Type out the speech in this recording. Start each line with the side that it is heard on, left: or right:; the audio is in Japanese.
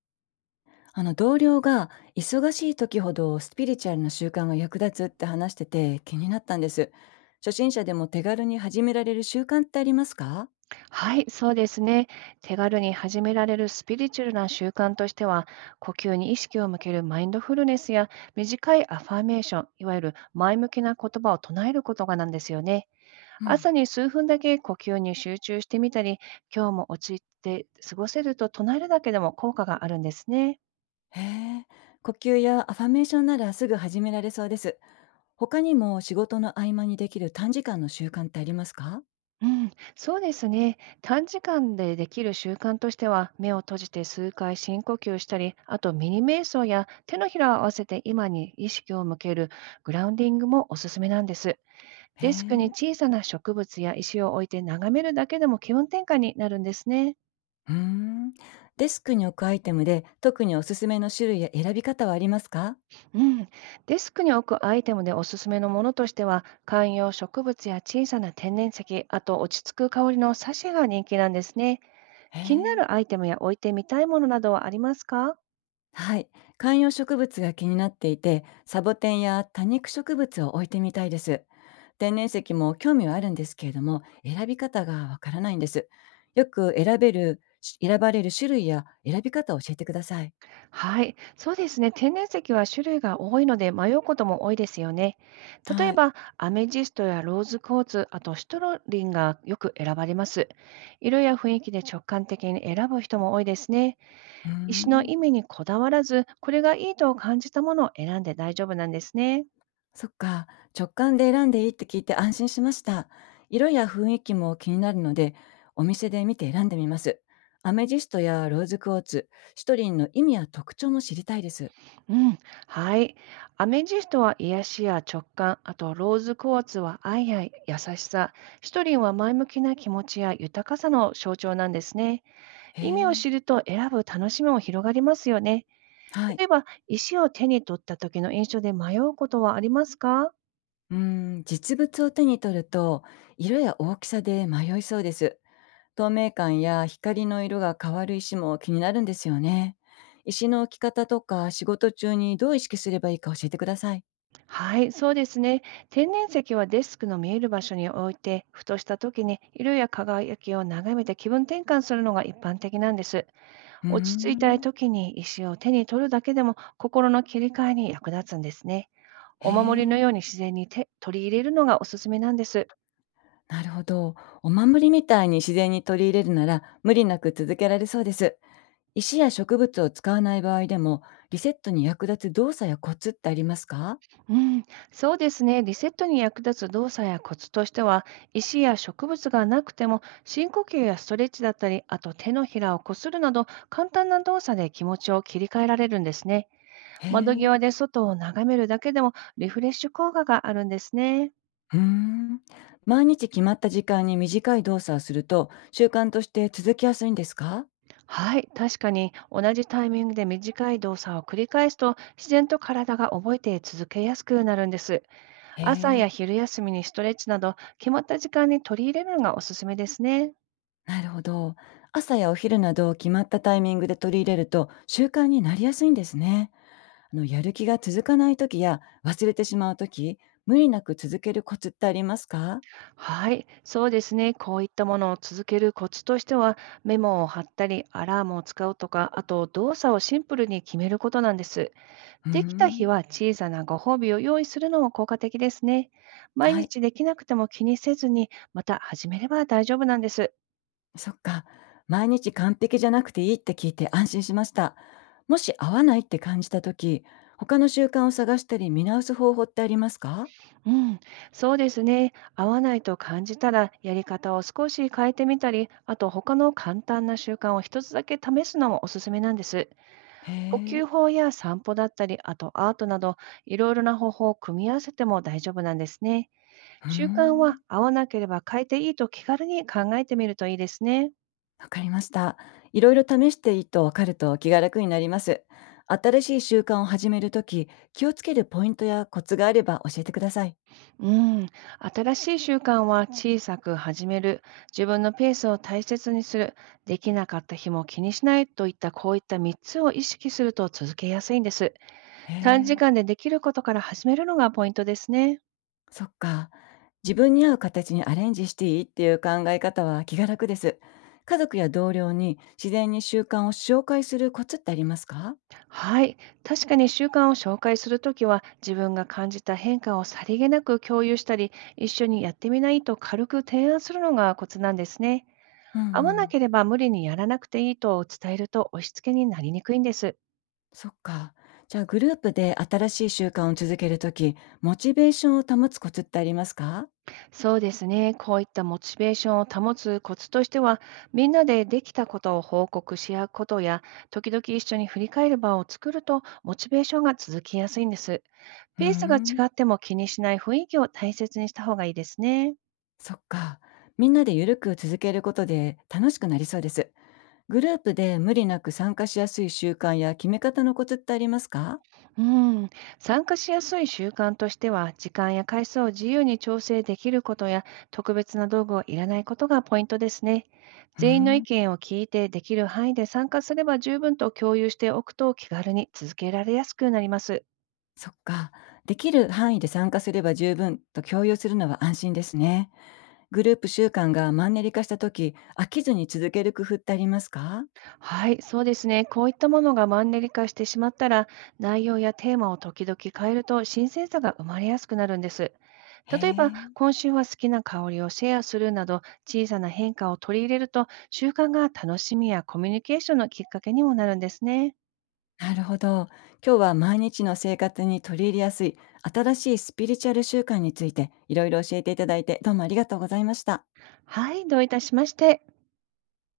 left: 同僚が忙しい時ほどスピリチュアルな習慣が役立つって話してて気になったんです。初心者でも手軽に始められる習慣ってありますか？
right: はい、そうですね。手軽に始められるスピリチュアルな習慣としては、呼吸に意識を向けるマインドフルネスや、短いアファーメーション、いわゆる前向きな言葉を唱えることがなんですよね。
left: うん。
right: 朝に数分だけ呼吸に集中してみたり、今日も落ち着いて過ごせると唱えるだけでも効果があるんですね。
left: へえ、呼吸やアファメーションならすぐ始められそうです。他にも仕事の合間にできる短時間の習慣ってありますか？
right: うん、そうですね。短時間でできる習慣としては、目を閉じて数回深呼吸したり、あとミニ瞑想や手のひらを合わせて今に意識を向けるグラウンディングもおすすめなんです。
left: へ
right: デスクに
left: え。
right: 小さな植物や石を置いて眺めるだけでも気分転換になるんですね。
left: うーん。デスクに置くアイテムで特におすすめの種類や選び方はありますか？
right: うん。デスクに置くアイテムでおすすめのものとしては、観葉植物や小さな天然石、あと落ち着く香りのサシェが人気なんですね。
left: へ
right: 気にな
left: え。
right: るアイテムや置いてみたいものなどはありますか？
left: はい。観葉植物が気になっていて、サボテンや多肉植物を置いてみたいです。天然石も興味はあるんですけれども、選び方がわからないんです。よく選べる、し選ばれる種類や選び方を教えてください。
right: はい、そうですね。天然石は種類が多いので迷うことも多いですよね。例
left: は
right: え
left: い。
right: ば、アメジストやローズクォーツ、あとシトロリンがよく選ばれます。色や雰囲気で直感的に選ぶ人も多いですね。
left: うー
right: 石の
left: ん。
right: 意味にこだわらず、これがいいと感じたものを選んで大丈夫なんですね。
left: そっか。直感で選んでいいって聞いて安心しました。色や雰囲気も気になるので、お店で見て選んでみます。アメジストやローズクォーツ、シトリンの意味や特徴も知りたいです。
right: うん、はい。アメジストは癒しや直感、あとローズクォーツは愛や優しさ、シトリンは前向きな気持ちや豊かさの象徴なんですね。
left: へ
right: 意味を
left: え。
right: 知ると選ぶ楽しみも広がりますよね。
left: はい。
right: 例えば、石を手に取った時の印象で迷うことはありますか？
left: うーん、実物を手に取ると色や大きさで迷いそうです。透明感や光の色が変わる石も気になるんですよね。石の置き方とか仕事中にどう意識すればいいか教えてください。
right: はい、そうですね。天然石はデスクの見える場所に置いて、ふとした時に色や輝きを眺めて気分転換するのが一般的なんです。
left: うー
right: 落ち着いたい
left: ん。
right: 時に石を手に取るだけでも心の切り替えに役立つんですね。
left: へ
right: お守りの
left: え、
right: ように自然に手取り入れるのがおすすめなんです。
left: なるほど。お守りみたいに自然に取り入れるなら無理なく続けられそうです。石や植物を使わない場合でもリセットに役立つ動作やコツってありますか？
right: うん、そうですね。リセットに役立つ動作やコツとしては、石や植物がなくても、深呼吸やストレッチだったり、あと手のひらをこするなど、簡単な動作で気持ちを切り替えられるんですね。
left: へ
right: 窓
left: え。
right: 際で外を眺めるだけでもリフレッシュ効果があるんですね。
left: うーん。毎日決まった時間に短い動作をすると、習慣として続きやすいんですか？
right: はい、確かに同じタイミングで短い動作を繰り返すと、自然と体が覚えて続けやすくなるんです。
left: へ
right: 朝や
left: え、
right: 昼休みにストレッチなど、決まった時間に取り入れるのがおすすめですね。
left: なるほど。朝やお昼などを決まったタイミングで取り入れると習慣になりやすいんですね。やる気が続かない時や忘れてしまう時、無理なく続けるコツってありますか？
right: はい、そうですね。こういったものを続けるコツとしては、メモを貼ったり、アラームを使うとか、あと動作をシンプルに決めることなんです。
left: うー
right: できた日
left: ん。
right: は小さなご褒美を用意するのも効果的ですね。毎
left: はい。
right: 日できなくても気にせずに、また始めれば大丈夫なんです。
left: そっか。毎日完璧じゃなくていいって聞いて安心しました。もし合わないって感じた時、他の習慣を探したり見直す方法ってありますか？
right: うん、そうですね。合わないと感じたら、やり方を少し変えてみたり、あと他の簡単な習慣を一つだけ試すのもおすすめなんです。
left: へ
right: 呼
left: え。
right: 吸法や散歩だったり、あとアートなど、いろいろな方法を組み合わせても大丈夫なんですね。
left: うー
right: 習慣
left: ん。
right: は合わなければ変えていいと気軽に考えてみるといいですね。
left: わかりました。いろいろ試していいとわかると気が楽になります。新しい習慣を始めるとき、気をつけるポイントやコツがあれば教えてください。
right: うん、新しい習慣は小さく始める、自分のペースを大切にする、できなかった日も気にしないといったこういった3つを意識すると続けやすいんです。
left: へ
right: 短時
left: え、
right: 間でできることから始めるのがポイントですね。
left: そっか。自分に合う形にアレンジしていいっていう考え方は気が楽です。家族や同僚に自然に習慣を紹介するコツってありますか？
right: はい。確かに習慣を紹介するときは、自分が感じた変化をさりげなく共有したり、一緒にやってみないと軽く提案するのがコツなんですね。
left: うんう
right: 合わな
left: ん。
right: ければ無理にやらなくていいと伝えると押し付けになりにくいんです。
left: そっか。じゃあグループで新しい習慣を続けるとき、モチベーションを保つコツってありますか？
right: そうですね。こういったモチベーションを保つコツとしては、みんなでできたことを報告し合うことや、時々一緒に振り返る場を作ると、モチベーションが続きやすいんです。
left: うー
right: ペースが
left: ん。
right: 違っても気にしない雰囲気を大切にした方がいいですね。
left: そっか。みんなでゆるく続けることで楽しくなりそうです。グループで無理なく参加しやすい習慣や決め方のコツってありますか？
right: うん、参加しやすい習慣としては、時間や回数を自由に調整できることや、特別な道具をいらないことがポイントですね。
left: うー
right: 全員の意
left: ん、
right: 見を聞いて、できる範囲で参加すれば十分と共有しておくと気軽に続けられやすくなります。
left: そっか。できる範囲で参加すれば十分と共有するのは安心ですね。グループ習慣がマンネリ化した時、飽きずに続ける工夫ってありますか？
right: はい、そうですね。こういったものがマンネリ化してしまったら、内容やテーマを時々変えると新鮮さが生まれやすくなるんです。
left: へ
right: 例えば、
left: え、
right: 今週は好きな香りをシェアするなど、小さな変化を取り入れると、習慣が楽しみやコミュニケーションのきっかけにもなるんですね。
left: なるほど。今日は毎日の生活に取り入れやすい新しいスピリチュアル習慣についていろいろ教えていただいてどうもありがとうございました。
right: はい、どういたしまして。